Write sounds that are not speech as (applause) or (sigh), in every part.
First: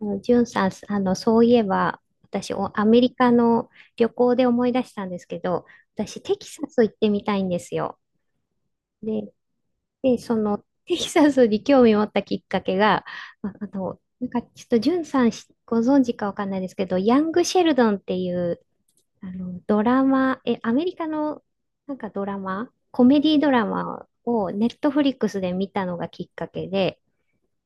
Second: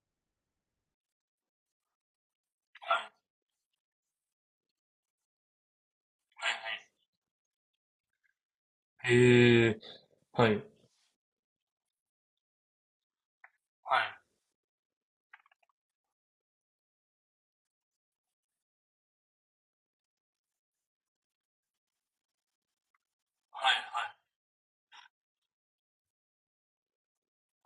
ジュンさん、そういえば、私、アはいメはいリカの旅行で思い出したんですけど、私、テキサス行ってみたいんですよ。はい。で、へえ、で、はい。はいテキサスに興味を持ったきっかけが、はいなんか、ちょっと、ジュンさんご存知かわかんないですけど、ヤング・シェルドンっていう、ドラマ、アメリカの、なんかドラマ、コメディドラはいマを、ネットフリックスで見たのがきっかけで、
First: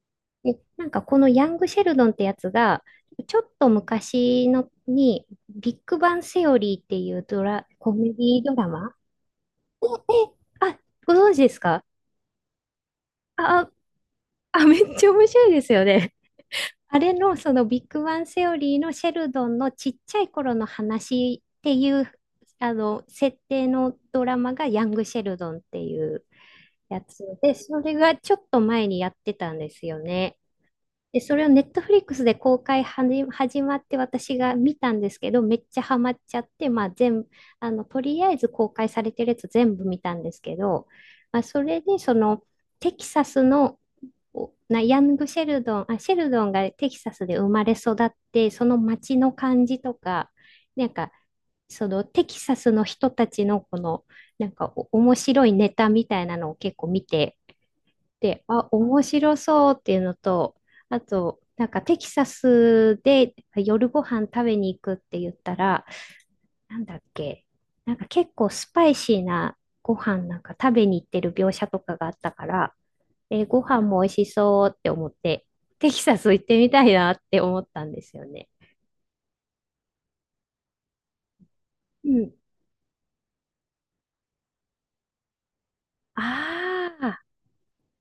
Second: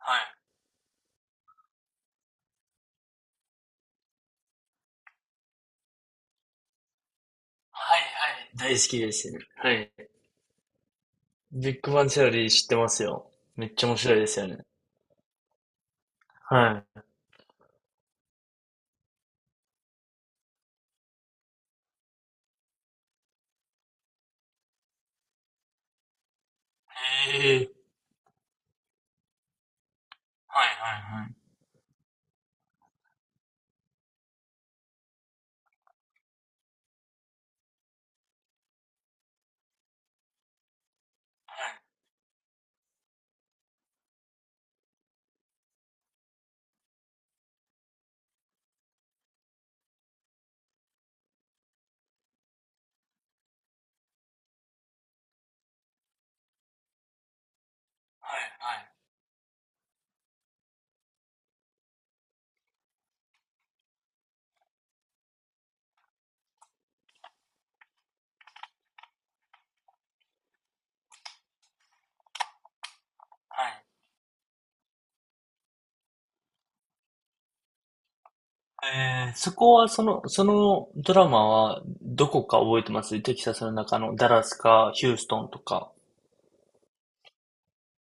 はいで、なんかこのヤング・シェルドンってやつが、ちょっと昔のに、ビッグバン・セオリーっていうコはいはメディい、ドラ大好マきですね。はい。あ、ご存知ですビッか？グバンチャリー知ってますよ。あ、めあ、っちゃ面白いですよね。めっちゃ面白いですよね。(laughs) あはれのそのビッグバン・セオリーのシェルドンのちっちゃい頃の話っていう、設定のドラマがヤング・シェルドンっていうやつい。で、へえ、それがちょっと前にやってたんですよね。はいはで、いはいそれをネットフリックスで公開始まって私が見たんですけど、めっちゃハマっちゃって、まあ全部、とりあえず公開されてるやつ全部見たんですけど、まあはそれいでそのテキサスのおなヤングシェルドン、あ、シェルドンがテキサスで生まれ育って、その街の感じとか、なんか、そのテキサスの人たちのこの、なんか面白いネタみたいなのを結構見て、はいで、は面白そうっていうのと、あと、なんかテキサスで夜ご飯食べに行くって言ったら、なんだっけ、なんか結構スパイシーなご飯なんか食べに行ってる描写とかがあったから、ご飯もい美味しそうって思って、テキサス行ってみたいなって思ったんですよね。はい。そこは、そのドラマは、うどん。こか覚えてます？テキサスの中のダラスか、ヒューストンとか、ああ、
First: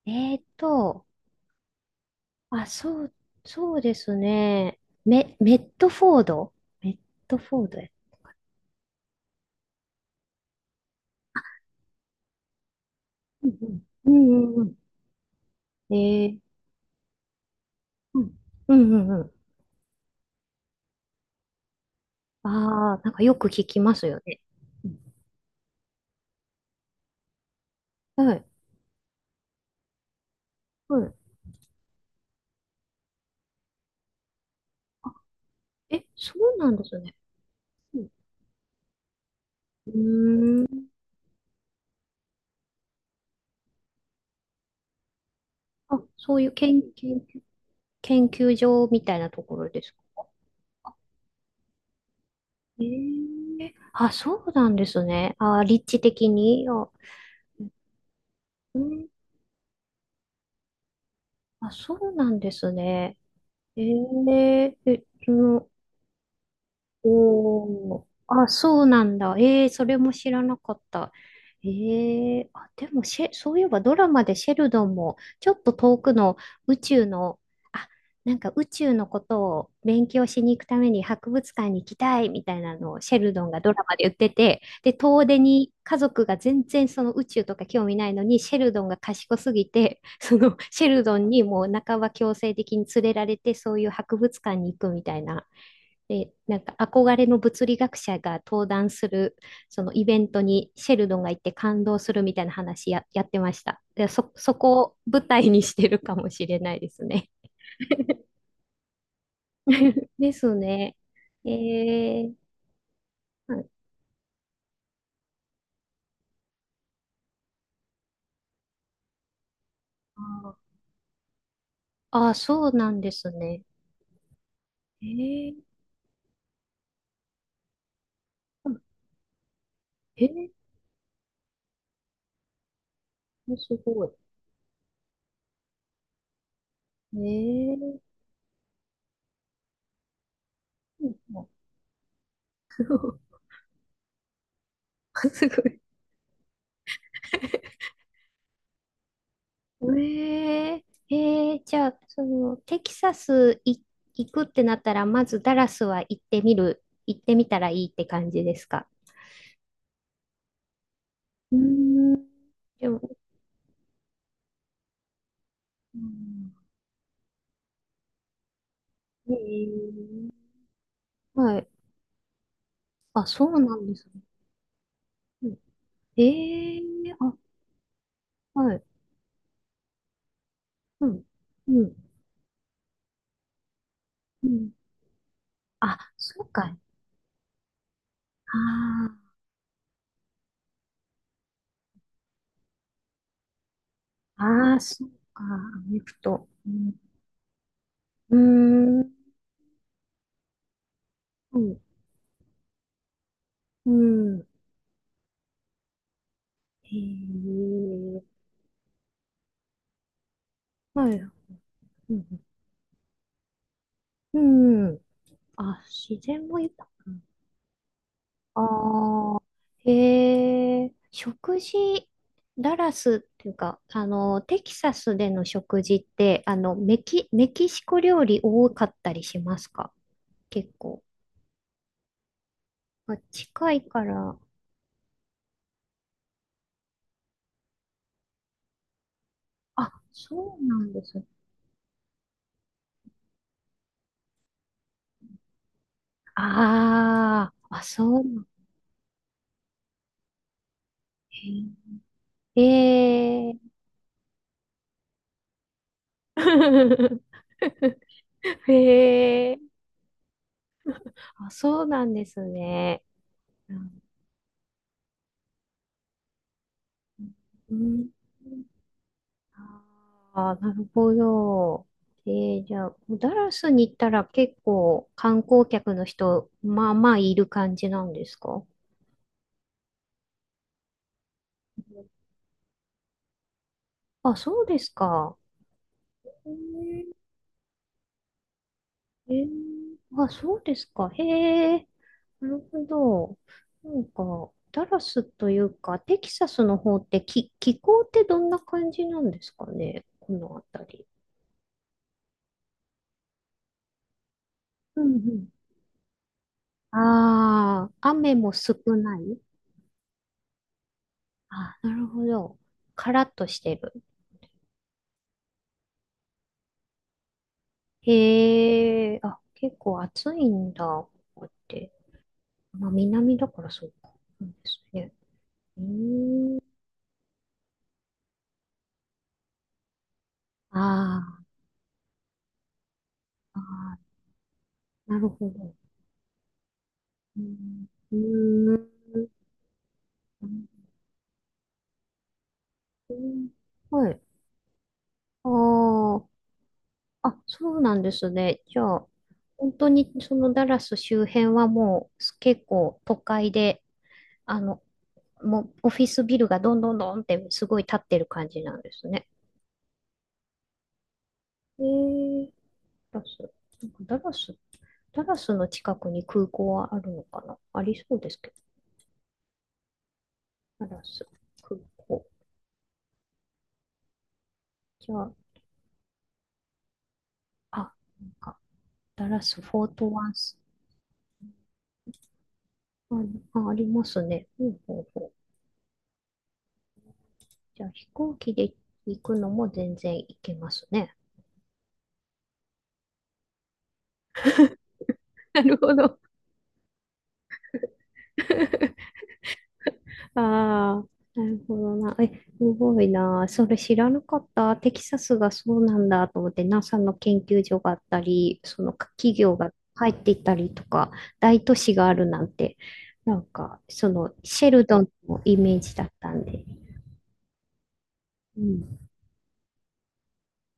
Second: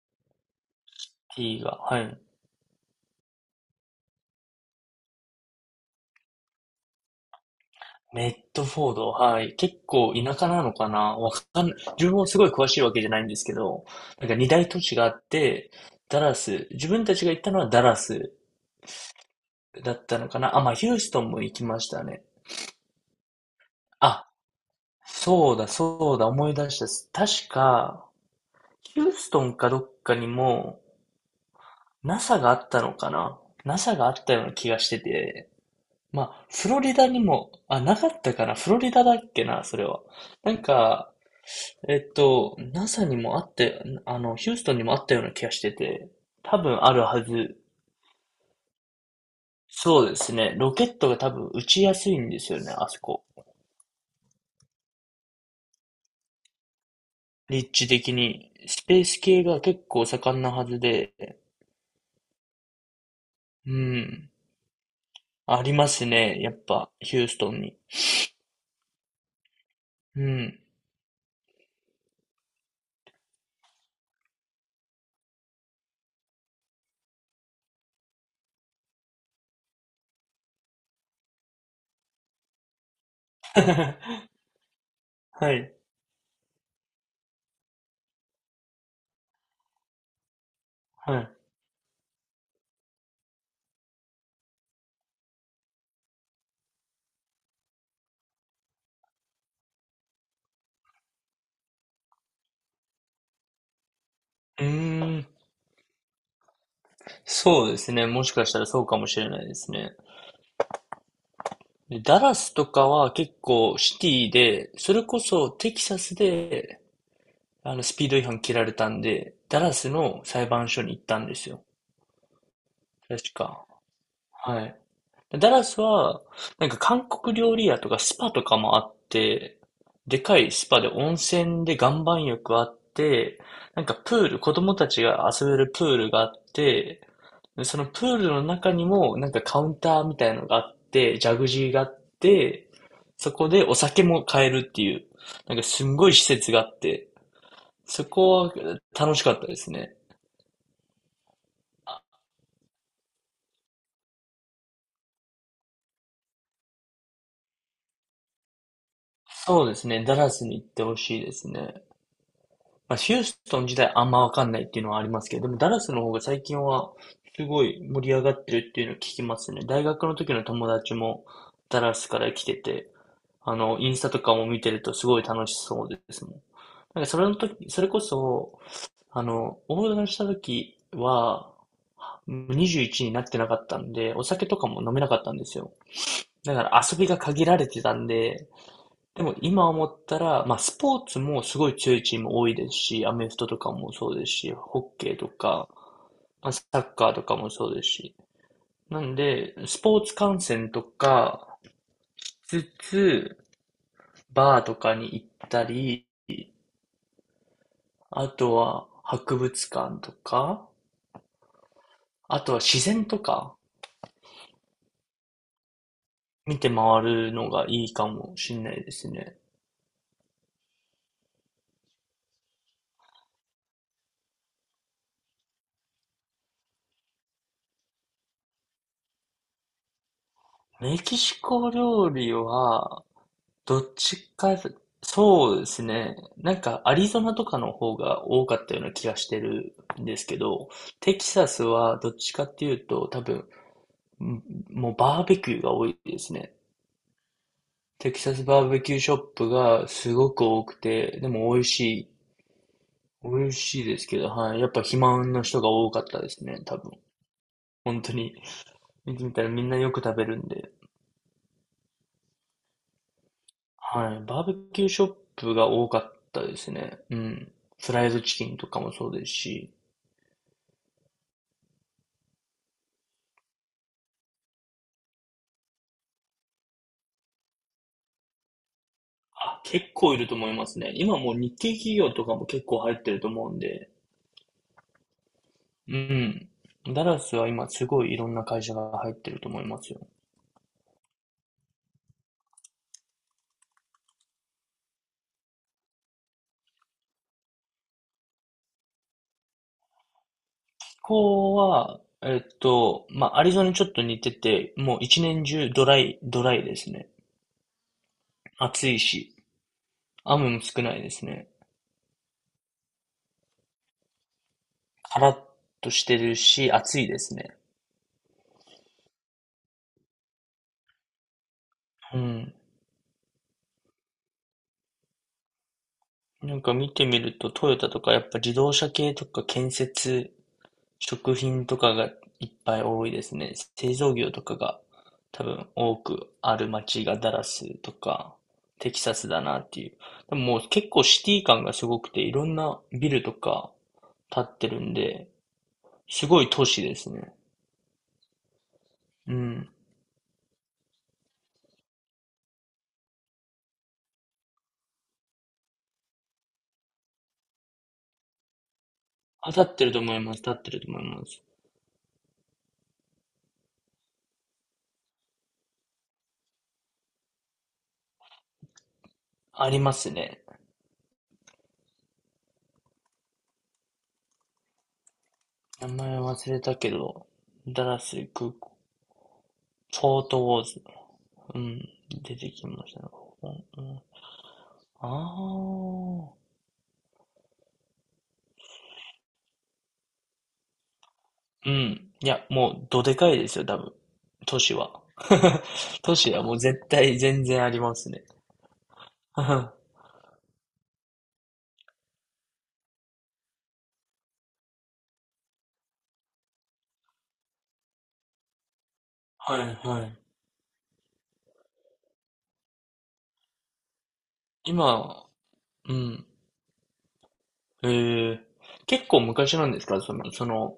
えーと、T が。はい。そう、そうですね。メ、メットフォードメットフォードや。メッドフォード、はい。結構田舎なのかな、わかんない、自分もすごい詳しいわけじゃないんですうけんど、うんうなんか二んうんう大ん都市があって、えダラー、ス、自分たちが行ったのはダラうん、スうんうんうん。だったのかなあ、まあ、ヒューストンも行きましたね。ああ、なんかよく聞きますよあ、ね。うんそうだ、そうだ、思い出したっす。確か、はい、ヒューストンかどっかにも、はい。NASA があったのかな？ NASA があったような気がしてあ、て、まそあ、うフなんロでリすダね。にも、あ、なうかん。ったかな、フロリダだっけな、それうは。なんーん。か、NASA にもあって、ヒューストンにもあったような気がしてて、そういう多分あるはず。研究所みたいなところですそうでか？すね。ロケットが多分打ちやすいんですよね、えあそこ。えそうなんですね。立地的に。立地的に。うスペーん、ス系が結構盛んなはずで、そうなんですね。うえん。ええ、そあの、りますね、やっぱ、ヒューストンに。おー、そうなんだ。それもう知らなん。かった。でもそういえばドラマでシェルドンも、ちょっと遠くの宇宙の、あ、なんか宇宙のことを勉強しに行くために博物館に行きたいみたいなのをシェルドンがドラマで言って (laughs) て、で、遠出はにい、家族が全然その宇宙とか興味ないのに、シェルドンが賢すぎて、(laughs) そのシェルはドンい。にもう半ば強制的に連れられて、そういう博物館に行くみたいな。で、なんか憧れの物理学者が登壇する、そのイベントにシェルドンが行って感動するみたいな話やってました。で、そうこをー舞ん。台にしてるかもしれないですね。そうですね。もしかしたらそうかもしれないですね。(laughs) ですね。えでダー、ラスとかは結はい構シティで、それこそテキサスでスピード違反切られたんで、ダラスの裁判所に行ったんですよ。ああー、そうなんです確ね。か。はい。えダー、ラスは、なんか韓国料理屋とかスパとかもあって、でえかー、いスパで温泉で岩盤浴あって、すなんかごい。プール、子供たちが遊べるプールがあって、えでそのプー、ールの中にもなんかカウンターみたいのがあって、ジャグ (laughs) ジーがあって、そこでお酒も買えるっていう、すなごんかい。すんごい施設があって、そこは楽しかったですね。ええじゃあ、テキサス行くってなったら、まずダラスは行ってみたらいいって感じですか？そうですね。ダラスに行ってほしいですうーね。ん、でまあ、も、ヒューストン自体あんまわかんないっていうのはありますけど、でもダラスうの方が最ん近はすごい盛り上がってるっていうのを聞きますね。大え学の時の友達もはい。ダラスから来てて、そうなんイでンスすタとね。かも見てるとすごい楽うしんそうですもん。ええなんかそれの時、それこそ、はい。オーダーした時うん、は、うん、21になってなかったんで、お酒うとかん。も飲めなかったんですよ。そうだかか。ら遊びが限られてたんで、あでも今思ったら、まあスポーツもすごい強いチーム多いですし、アメフトとかもそうですあ、し、ああ、ホッそうケーとか。か、アメフト。まあ、サうん、ッカーとかもそうですし。うーなん、んで、スポーツ観戦とかうん、しつつ、うん。バーとかに行ったり、えあえとは博物館とか、はい。うあん、とは自然とかうん。自然も見て豊回か。るのがいいかもしれないですね。ああ、へえ、食事、ダラスっていうか、テキサスでの食事って、メキシコ料理多かったりしますか？結メ構。キシコ料理は、近どいっかちら。か、そうですね。なんか、アリゾナとかの方が多かったような気がしてるんですけそうど、なんですテね。キサスはどっちかっていうと、多分、んもうバーベキューが多いですね。ああ、テキそうサなスんバーベキューショップがすごく多くて、でも美味しい。へえ。美へ味え。しいですけど、はい。やっぱ肥満の人が多かったですね、多分。(laughs) 本当に。へ見てみたらえ。みんなよく食べるんで。そうなんですね。うん。はい。バーベキューショップが多かったですね。うん。うフラんイドチキンとかもそうですし。ああ、なるほど。じゃあ、ダラスに行ったら結構観光客の人、まあまあいる感じなんですか？あ、結構いると思いますね。今もう日系企業とかも結構入ってると思うんで。そうですか。うん。ダラスは今すごいいろんな会社が入ってえると思いますー、よ。そうですか。へえ、なるほど。なんか、ダラスというか、テキサスの方って気候ってどんな感じなんですかね、この気辺り。候は、まあ、アリゾナにちょっと似てて、もううんう一年ん。中ドライ、ドライですね。ああ、雨も少暑いなし、い。雨も少ないですね。なるほど。カラッとしてる。カラッとしてるし、暑いですね。へえ、結構暑いんだ、ここって。うん。まあ、南だからそうか。そうですね。うーなん。んか見てみると、トヨタとかやっぱ自動車系とか建設あ食ー品とかがいっぱい多いですね。製造あ業とかがー、なる多ほ分ど。多くある街がダうラースん。とうかーテキサスんだなっていう。でももう結構シティ感がすごくていろんなビうルとんかはい。建ってるんで、あすごい都市ですあ、ね。そうなんですね。じゃあ、うん。本当にそのダラス周辺はもう結構都会で、あの、もうオフィスビルがどんどんどんってすごい建ってる感じなんですね。あ、建ってると思います。建ってると思います。えー、ダラス。なんかダラスの近くに空港はあるのかな？ありそうですけありますね。ど。ダラス、空港。じゃあ、名前忘れたけど、ダあ、ラスなん空か、港、ダラス、フォーフトォワーントウス。ォーズ。うん。出てきましたね。あ、ここ、あうりん、ますね。ほうほうあほう。あ。じゃあ、飛行機で行くのも全然行けますね。うん。いや、もう、どでかいですよ、多分。都市は。(laughs) (laughs) なるほ都ど。市はもう絶対全然ありますね。(laughs) はああ、なるほどな。すごいな。それ知らなかった。テキサスがそうなんだと思って、NASA の研究所があったり、その企業がいは入っい。ていたりとか、大都市があるなんて、なんか、そのシェルドン今、のイメーうジだっん。たんで。えーうん。結構昔なんですか、その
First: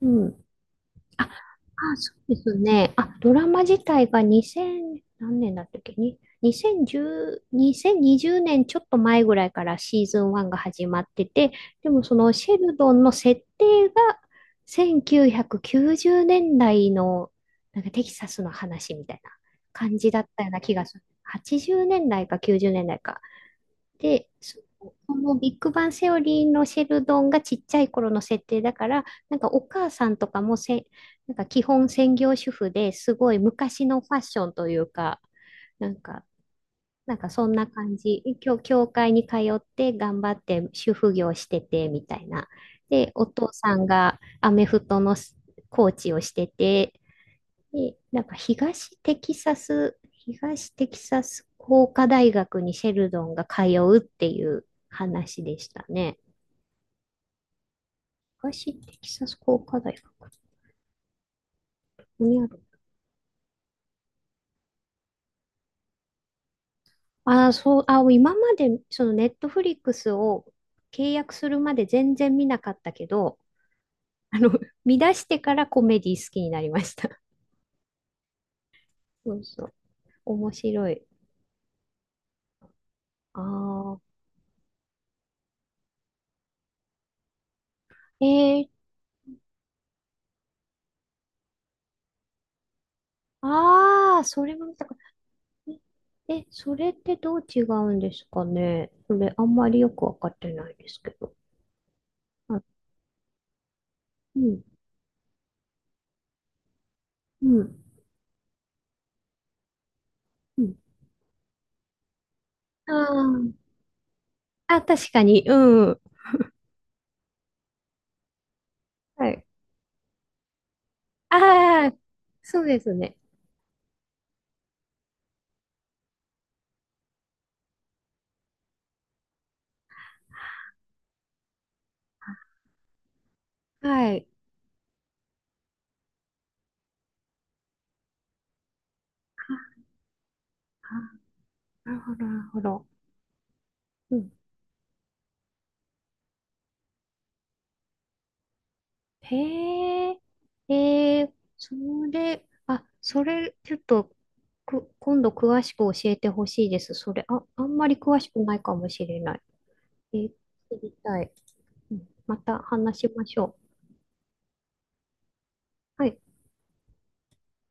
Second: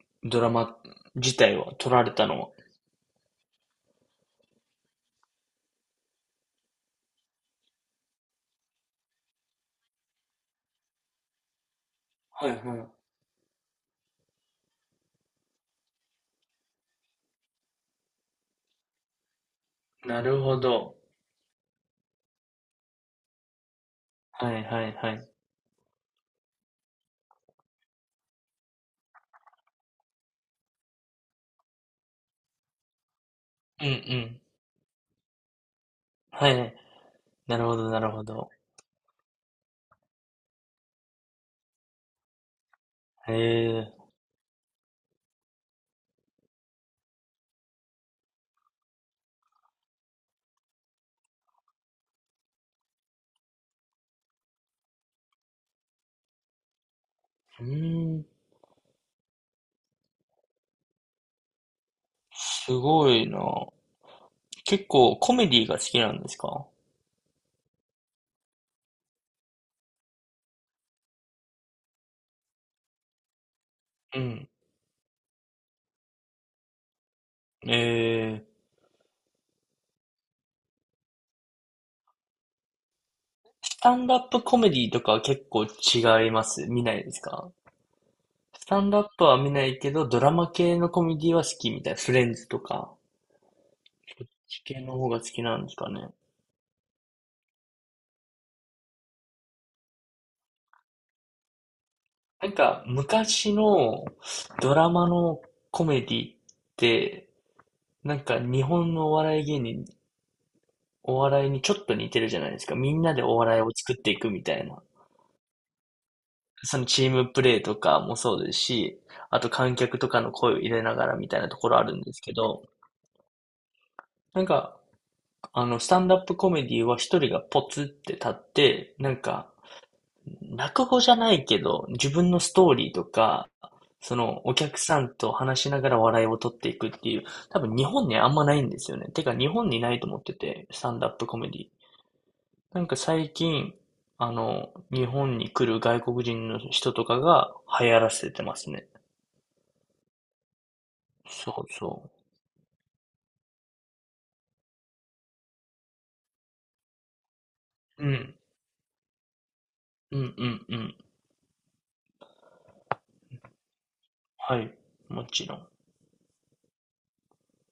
うドん。ラマ自体は、撮られそたうのでは。すね。ドラマ自体が2000、何年だったっけに、2010、2020年ちょっと前ぐらいからシーズン1が始まってて、でもそのはいシェルはドンの設定が1990年代のなんかテキサスの話みたいな感い。じだなっるたようほな気がすど。る。80年代か90年代か。で、はそいはいこはい。のビッグバンセオリーのシェルドンがちっちゃい頃の設定だから、なんかお母さんとかもなんか基本専業主婦ですごいう昔んうのファッシん。ョンというか、なんか、はい。なんかそんなるなほど感なるじ。ほど。教会に通って頑張って主婦業しててみたいな。で、おえ父さんえ、がアメフトのコーチをしてて、で、なんか東テキサス工科大学にシェルドンが通うっていう話でしたね。うーん。東テキサス工科大学。ここにある。すごいな。結構コメディが好きなんですか？あー、そう、今までそのネットフリックスを契約するまで全然見なかったけど、うあん。の、(laughs) 見出してからコメディ好きになりました。(laughs) ええ、そうそう。面白い。あスタあ。ンダップコメディとかは結構違います？見ないですか？えスー、タンダップは見ないけど、ドラマ系のコメディは好きみたいな。フレンズとか、あそあ、っそれちも見系た。の方が好きなんですかね。え、それってどう違うんですかね？それあんまりよくわかってないですけど。なんあ、か、昔のうん、ドラマのコメディって、うん、なんか日本のお笑い芸人、うん。お笑いにちょっと似てるじゃないですか。みんなでお笑あいを作っていくみたいあ、な。確かに、うん。そのチームプレーとかもそうですし、はあい。と観客とかの声を入れながらみたいなところああるあ、んですけそど、うですね。なんかスタンダップコメディは一人がポツって立って、なんか、落語じゃないけど、自分のストーリーとか、はそい。の、お客さんと話しながら笑いを取っていくっていう、多分日本にあんまないんですよね。てか日本にないと思ってて、スあタンダップコメディ。あ、なるほど、なるほなど。んか最近、うん。日本に来る外国人の人とかが流行らせてますね。へえ、ええそうそそれ、ちょっと、今度詳しく教えてほしいです。それ、あ、あんまりう。う詳しん、くないかもしれない。えうー、ん、うん、う知りん。たい。うんまた話しましょはい、もちろん。う。はい。